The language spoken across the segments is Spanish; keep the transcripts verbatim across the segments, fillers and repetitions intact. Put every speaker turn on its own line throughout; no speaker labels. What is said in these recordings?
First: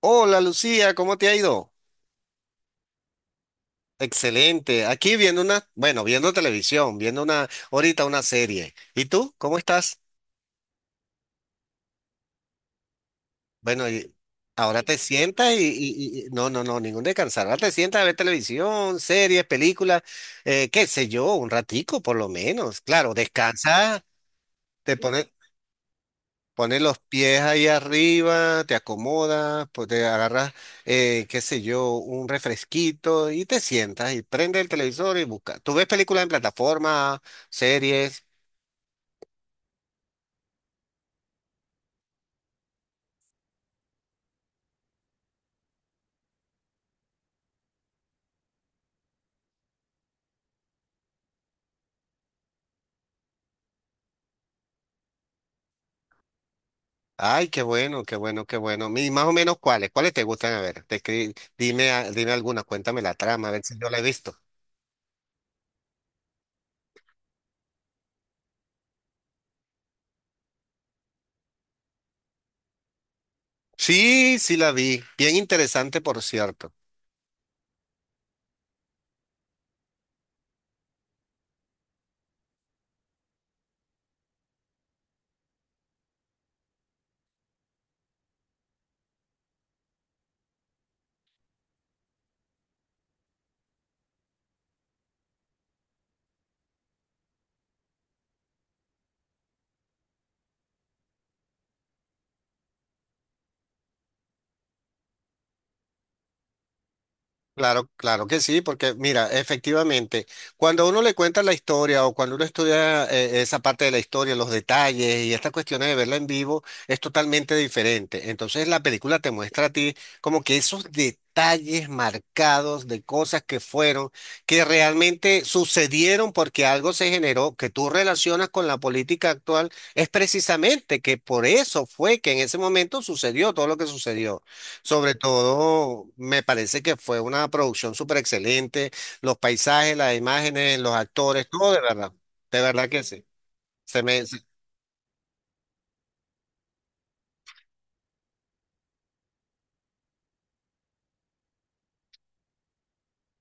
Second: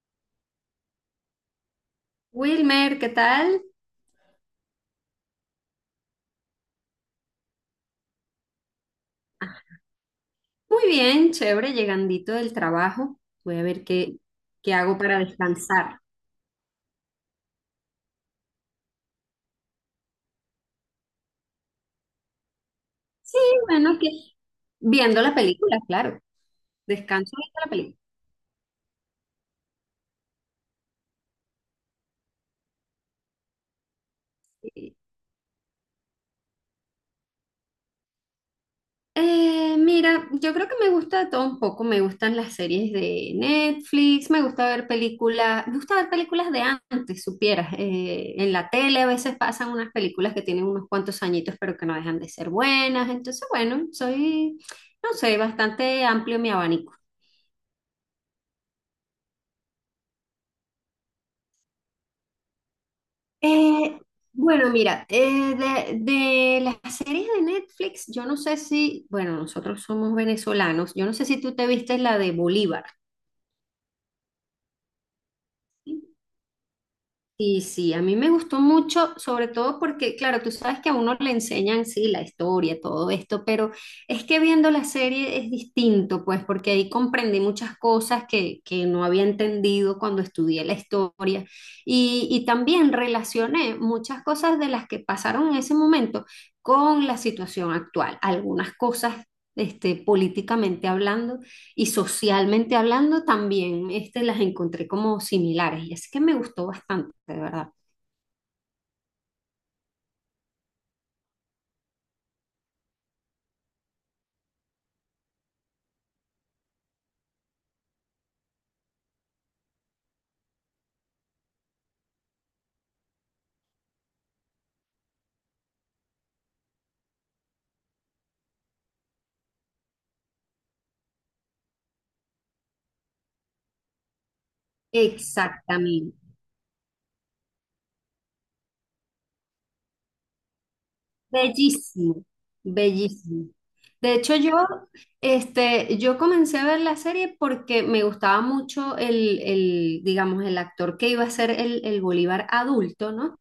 Hola Lucía, ¿cómo te ha ido?
Wilmer, ¿qué tal?
Excelente. Aquí viendo una, bueno, viendo televisión, viendo una, ahorita una serie. ¿Y tú? ¿Cómo estás?
Muy bien, chévere, llegandito del trabajo. Voy a ver
Bueno, y
qué, qué
ahora te
hago para
sientas y,
descansar.
y- y- y- no, no, no, ningún descansar. Ahora te sientas a ver televisión, series, películas, eh, qué sé yo, un ratico por lo menos. Claro,
Sí, bueno,
descansa,
que
te
viendo
pones.
la película, claro.
Pones los
Descanso
pies
viendo
ahí
la película.
arriba, te acomodas, pues te agarras, eh, qué sé yo, un refresquito y te sientas y prende el
Sí.
televisor y busca. Tú ves películas en plataforma, series.
Eh, mira, yo creo que me gusta de todo un poco. Me gustan las series de Netflix, me gusta ver películas, me gusta ver películas de antes, supieras. Eh, en la tele a veces pasan unas películas que tienen unos cuantos añitos, pero que no dejan de ser buenas. Entonces, bueno, soy, no sé, bastante amplio mi abanico.
Ay, qué bueno, qué bueno, qué bueno. Y más o menos cuáles, cuáles te gustan a ver. Te escri- dime, a- dime alguna, cuéntame la trama, a ver si yo la
Eh,
he visto.
bueno, mira, eh, de, de las series de Netflix, yo no sé si, bueno, nosotros somos venezolanos, yo no sé si tú te viste la de Bolívar.
Sí, sí la vi. Bien interesante,
¿Sí?
por cierto.
Sí, sí, a mí me gustó mucho, sobre todo porque, claro, tú sabes que a uno le enseñan, sí, la historia, todo esto, pero es que viendo la serie es distinto, pues, porque ahí comprendí muchas cosas que, que no había entendido cuando estudié la historia y, y también relacioné muchas cosas de las que pasaron en ese momento con la situación actual, algunas cosas, este, políticamente hablando y socialmente hablando también, este, las encontré como similares y así que me gustó bastante, de verdad.
Claro, claro que sí, porque mira, efectivamente, cuando uno le cuenta la historia o cuando uno estudia eh, esa parte de la historia, los detalles y estas cuestiones de verla en vivo, es totalmente diferente. Entonces la película te muestra a ti como que esos detalles marcados de cosas que fueron, que realmente sucedieron porque algo se generó, que tú relacionas con la política actual, es precisamente que por eso fue que en ese momento sucedió todo lo que sucedió. Sobre todo,
Exactamente.
me parece que fue una producción súper excelente. Los paisajes, las imágenes, los actores, todo de verdad.
Bellísimo,
De verdad que sí.
bellísimo.
Se
De
me...
hecho,
se-
yo, este, yo comencé a ver la serie porque me gustaba mucho el, el, digamos, el actor que iba a ser el, el Bolívar adulto, ¿no?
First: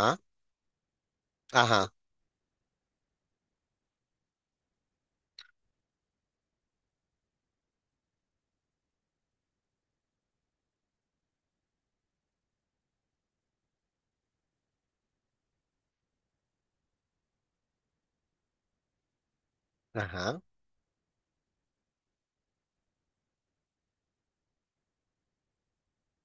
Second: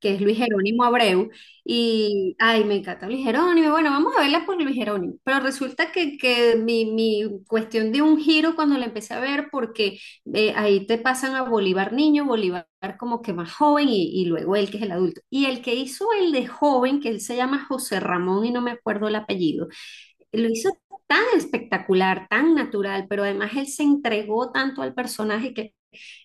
Que es Luis Jerónimo Abreu.
ajá,
Y, ay, me encanta Luis Jerónimo. Bueno, vamos a verla por Luis Jerónimo. Pero resulta que, que mi, mi cuestión dio un giro cuando la empecé a ver porque eh, ahí te pasan a Bolívar niño, Bolívar como que más joven y, y luego él que es el adulto. Y el que hizo el de joven, que él se llama José Ramón y no me acuerdo el apellido,
ajá.
lo hizo tan espectacular, tan natural, pero además él se entregó tanto al personaje que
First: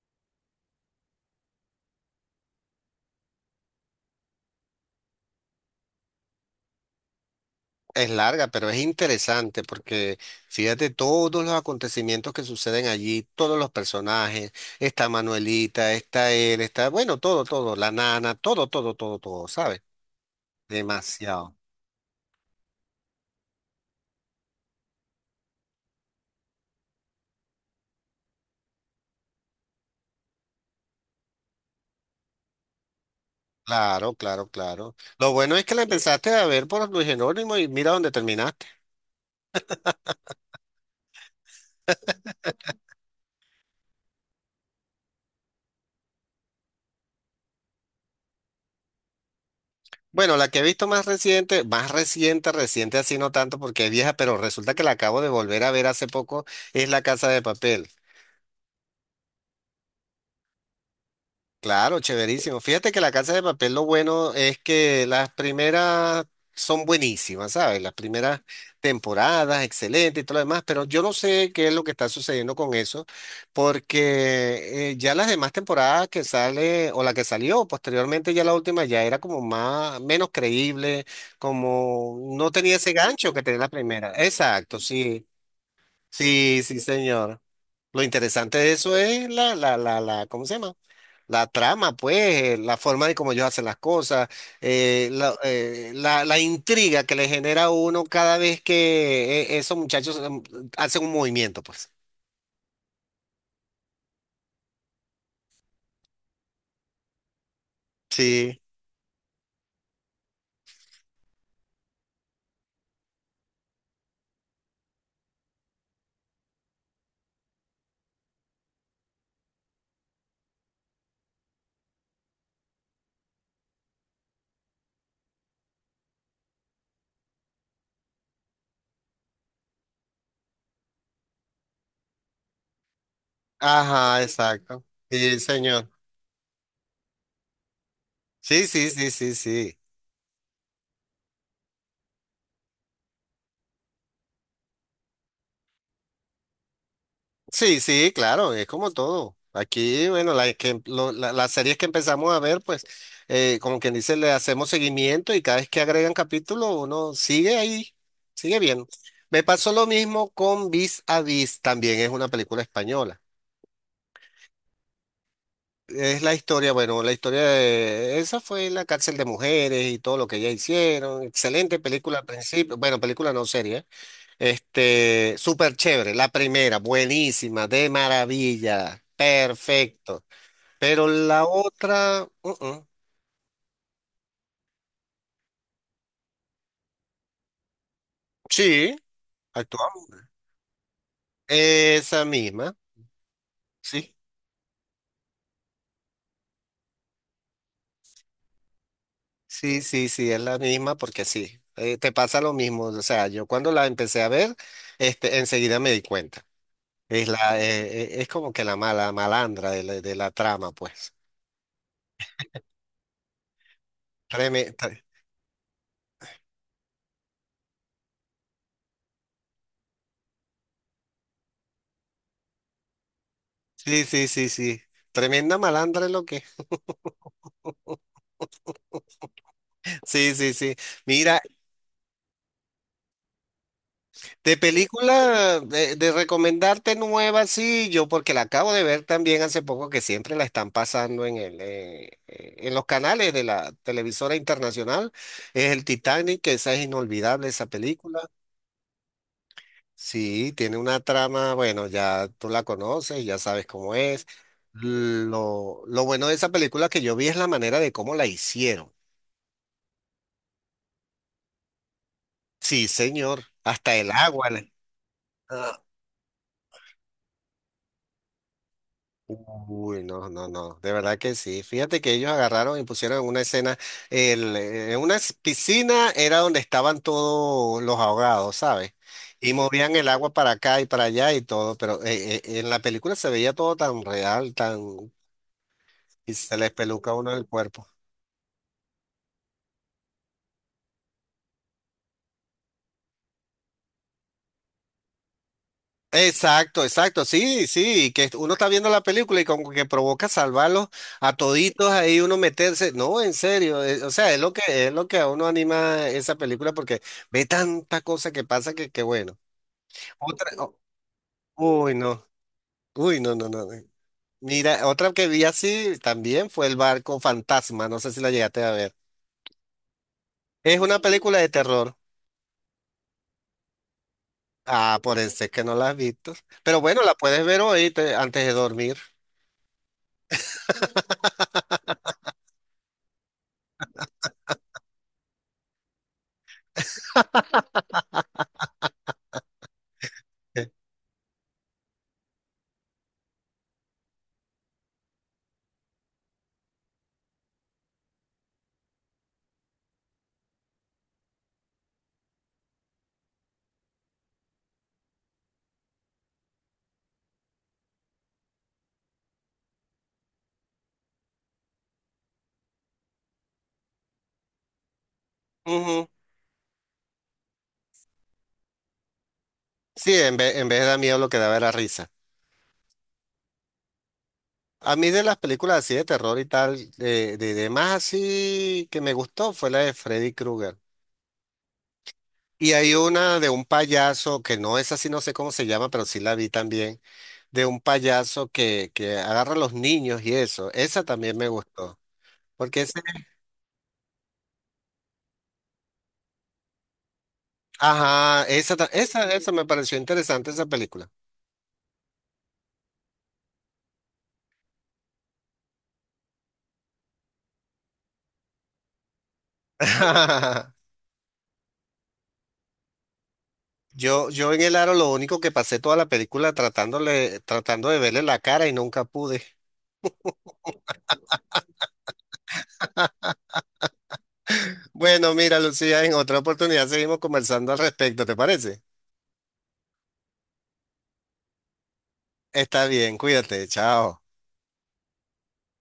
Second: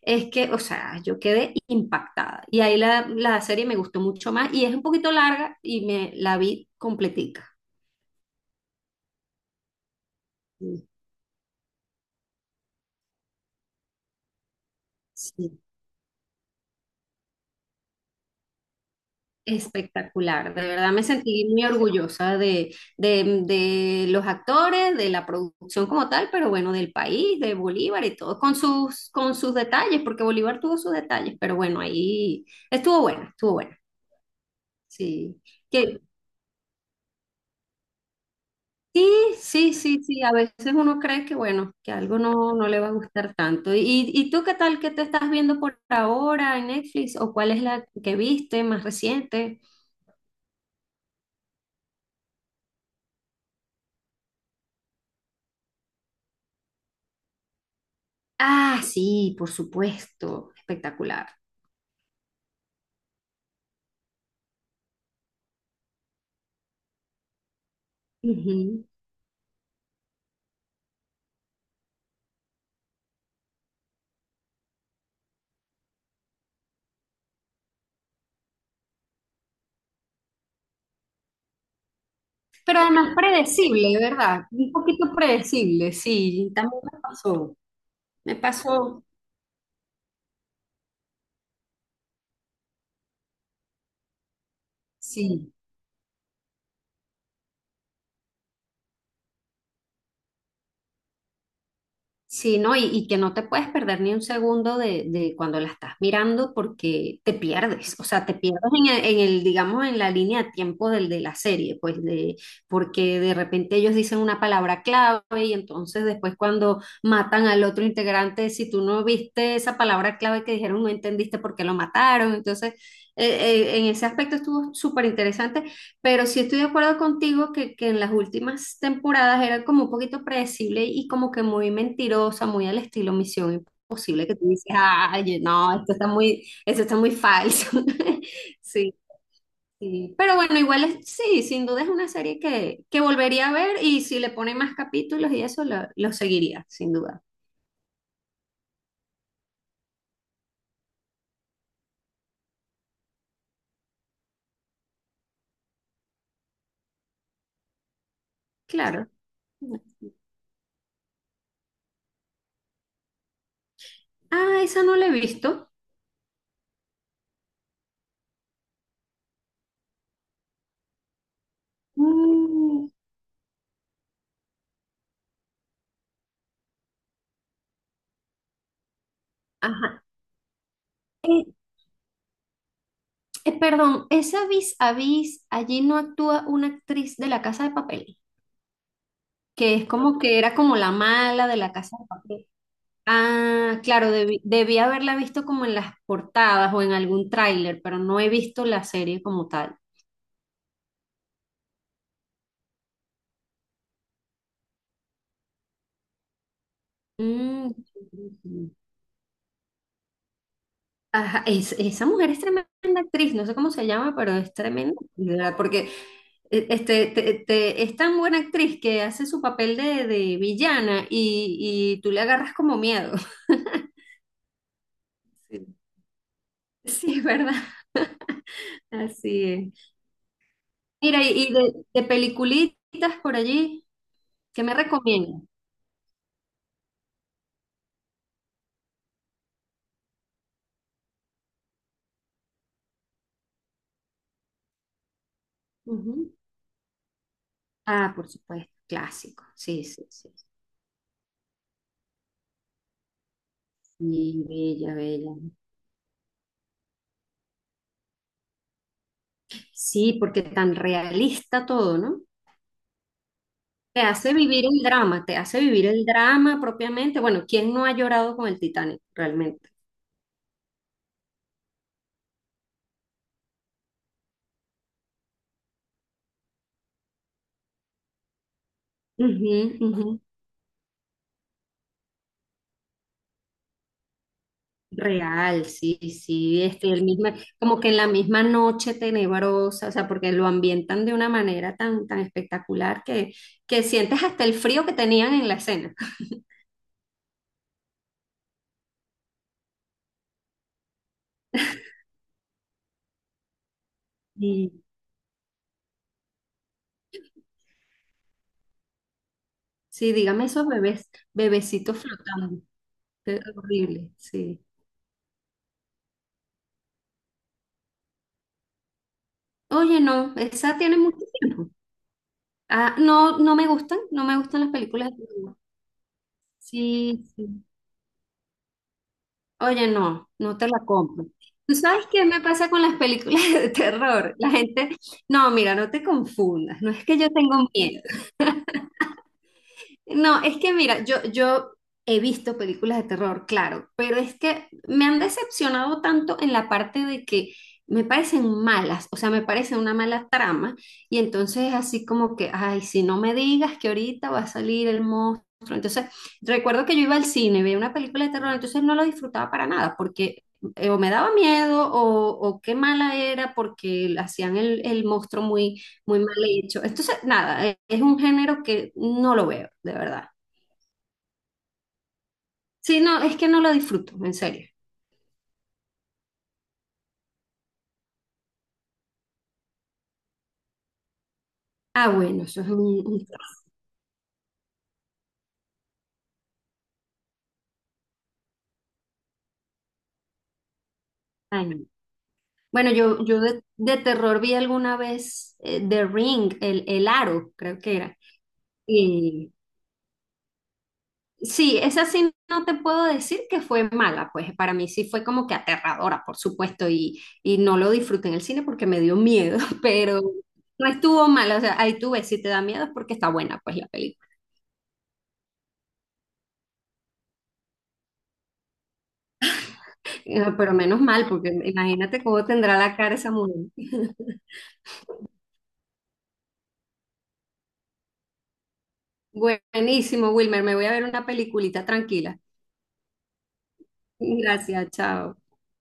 es que, o sea, yo quedé impactada. Y ahí la, la serie me gustó mucho más y es un poquito larga y me la vi completica.
Es larga, pero es interesante porque fíjate todos los acontecimientos que suceden allí, todos los personajes. Está
Sí.
Manuelita, está él, está, bueno, todo, todo, la nana, todo, todo, todo, todo, ¿sabes?
Espectacular, de verdad me sentí
Demasiado.
muy orgullosa de, de- de los actores, de la producción como tal, pero bueno, del país, de Bolívar y todo, con sus, con sus detalles, porque Bolívar tuvo sus detalles, pero bueno, ahí estuvo bueno, estuvo bueno,
Claro, claro, claro. Lo
sí.
bueno es que la
Que,
empezaste a ver por Luis Genónimo y mira dónde terminaste.
sí, sí, sí, sí, a veces uno cree que bueno, que algo no, no le va a gustar tanto. ¿Y, y tú qué tal que te estás viendo por ahora en Netflix o cuál es la que viste más reciente?
Bueno, la que he visto más reciente, más reciente, reciente así no tanto porque es vieja, pero resulta que la acabo de volver a ver hace poco, es La Casa de Papel.
Ah, sí, por supuesto, espectacular.
Claro, chéverísimo. Fíjate que La Casa de Papel lo bueno es que las primeras son buenísimas, ¿sabes? Las primeras
Ujú.
temporadas, excelente y todo lo demás, pero yo no sé qué es lo que está sucediendo con eso, porque eh, ya las demás temporadas que sale o la que salió posteriormente, ya la última ya era como más, menos creíble, como no tenía
Pero
ese
además
gancho que tenía la
predecible,
primera.
¿verdad? Un
Exacto,
poquito
sí,
predecible, sí,
sí, sí,
también me
señor.
pasó.
Lo
Me
interesante de eso
pasó,
es la, la, la, la, ¿cómo se llama? La trama, pues, eh, la forma de cómo ellos hacen las cosas, eh, la,
sí.
eh, la- la intriga que le genera a uno cada vez que eh, esos muchachos em, hacen un movimiento, pues.
Sí, ¿no? Y, y que no te puedes perder ni un segundo de, de cuando la estás mirando porque te pierdes, o sea, te
Sí.
pierdes en el, en el, digamos, en la línea de tiempo del, de la serie, pues de, porque de repente ellos dicen una palabra clave y entonces después cuando matan al otro integrante, si tú no viste esa palabra clave que dijeron, no entendiste por qué lo mataron, entonces eh, eh, en ese aspecto estuvo súper interesante pero sí estoy de acuerdo contigo que, que en las últimas temporadas era como un poquito predecible y como que muy mentirosa, muy al estilo Misión
Ajá,
Imposible, que tú dices,
exacto. Sí,
ay, no,
señor.
esto está muy, eso está muy falso.
Sí, sí,
Sí,
sí, sí, sí.
sí. Pero bueno, igual es, sí, sin duda es una serie que, que volvería a ver y si le ponen más capítulos y eso, lo, lo seguiría, sin duda.
Sí, sí, claro, es como todo. Aquí, bueno, la que- lo- la- las series que empezamos a ver, pues, eh, como quien dice, le hacemos seguimiento y cada vez que agregan capítulo, uno sigue ahí, sigue bien.
Claro.
Me pasó lo mismo con Vis a Vis, también es una película española.
Ah, esa no la he visto.
Es la historia, bueno, la historia de esa fue la cárcel de mujeres y todo lo que ellas hicieron. Excelente película al principio,
Mm,
bueno, película no serie. Este, súper chévere. La primera, buenísima, de maravilla,
ajá.
perfecto. Pero la
eh,
otra, mm, mm.
Eh, perdón, esa Vis a Vis, allí no actúa una actriz de La Casa de Papel,
Sí,
que es
actuamos.
como que era como la mala de La Casa de
Esa
Papel.
misma,
Ah, claro,
sí.
debí, debí haberla visto como en las portadas o en algún tráiler, pero no he visto la serie como tal.
Sí, sí, sí, es la misma porque sí. eh, te pasa lo mismo. O sea, yo cuando la empecé a ver, este, enseguida me di cuenta. Es la,
Mm.
eh, eh, es como que la mala malandra de la, de la trama, pues.
Ajá, es- esa mujer es tremenda actriz, no sé cómo se llama, pero es
Treme-
tremenda,
tre-
¿verdad? Porque eh, este, te- te- es tan buena actriz que hace su papel de, de villana y, y tú le agarras como miedo.
sí, sí, sí, sí. Tremenda malandra es lo que.
Sí, ¿verdad? Así es.
Sí, sí, sí.
Mira,
Mira,
y y de, de peliculitas por allí,
de
¿qué me recomiendas?
película, de, de recomendarte nueva, sí, yo porque la acabo de ver también hace poco que siempre la están pasando en el, eh, eh, en los canales de la televisora internacional, es el
Ujú.
Titanic, que esa es inolvidable esa
Ah,
película.
por supuesto, clásico. Sí, sí, sí.
Sí, tiene una trama, bueno, ya tú la conoces, ya sabes cómo es.
Sí, bella, bella.
Lo, lo bueno de esa película que yo vi es la manera de cómo la hicieron.
Sí, porque tan realista todo, ¿no?
Sí, señor, hasta
Te
el
hace
agua.
vivir el drama, te hace vivir el drama propiamente. Bueno, ¿quién no ha llorado con el Titanic realmente?
Uy, no, no, no, de verdad que sí. Fíjate que ellos agarraron y pusieron en una escena, el, eh, en una s- piscina era donde estaban todos los ahogados, ¿sabes? Y
Ujú,
movían el
ujú.
agua para acá y para allá y todo, pero eh, eh, en la película se veía todo tan real, tan...
Real, sí,
y se
sí,
les
este, el
peluca a uno
misma,
el
como
cuerpo.
que en la misma noche tenebrosa, o sea, porque lo ambientan de una manera tan, tan espectacular que, que sientes hasta el frío que tenían en la escena.
Exacto, exacto, sí, sí, que uno está viendo la película y como que provoca salvarlos a toditos ahí uno meterse, no, en serio, eh, o sea, es lo que
sí
es lo que a uno anima esa película porque ve tanta cosa que pasa que que bueno.
sí, dígame
Otra,
esos
o-
bebés,
uy,
bebecitos
no,
flotando,
uy, no,
es
no, no. No.
horrible, sí.
Mira, otra que vi así también fue El barco fantasma, no sé si la llegaste a ver.
Oye, no, esa
Es
tiene
una
mucho
película de
tiempo.
terror.
Ah, no, no me gustan, no me gustan las
Ah,
películas
por
de
eso es
terror.
que no la has visto. Pero bueno, la
Sí,
puedes ver
sí.
hoy te- antes de dormir.
Oye, no, no te la compro. ¿Tú sabes qué me pasa con las películas de terror? La gente, no, mira, no te confundas, no es que yo tengo miedo. No, es que mira, yo, yo he visto películas de terror, claro, pero es que me han decepcionado tanto en la parte de que me parecen malas, o sea, me parece una mala trama, y entonces así como que, ay, si no me digas que ahorita va a salir el monstruo. Entonces, recuerdo que yo iba al cine, veía una película de terror, entonces no lo disfrutaba para nada, porque eh, o me daba miedo o, o qué mala era porque hacían el, el monstruo muy
Ujú.
muy mal hecho. Entonces, nada, e- es un género que no lo veo, de
Sí,
verdad.
en vez, en vez de dar miedo lo que daba era risa.
Sí, no, es que no lo disfruto, en serio.
A mí de las películas así de terror y tal, eh, de, de más así que me gustó fue la de Freddy Krueger.
Ah, bueno, eso es
Y hay
un, un
una de un payaso, que no es así, no sé cómo se llama, pero sí la vi también, de un payaso que, que agarra a los niños y eso. Esa también me
extraño.
gustó. Porque
Bueno,
ese,
yo, yo de, de terror vi alguna vez eh, The Ring, el, el Aro, creo que era.
ajá, esa, ta- esa, esa
Y
me pareció interesante esa película.
sí, esa sí no te puedo decir que fue mala, pues para mí sí fue como que aterradora, por supuesto, y, y no lo disfruté en el cine porque me dio miedo, pero no estuvo mala, o sea, ahí tú ves, si te da miedo es porque está buena, pues la película.
Yo, yo en el aro lo único que pasé toda la película tratándole, tratando de verle la cara y nunca pude.
Ah, pero menos mal, porque imagínate cómo tendrá la cara esa mujer.
Bueno, mira, Lucía, en otra oportunidad seguimos conversando al respecto, ¿te parece?
Buenísimo, Wilmer. Me voy a ver una peliculita tranquila.
Está bien, cuídate, chao.
Gracias, chao.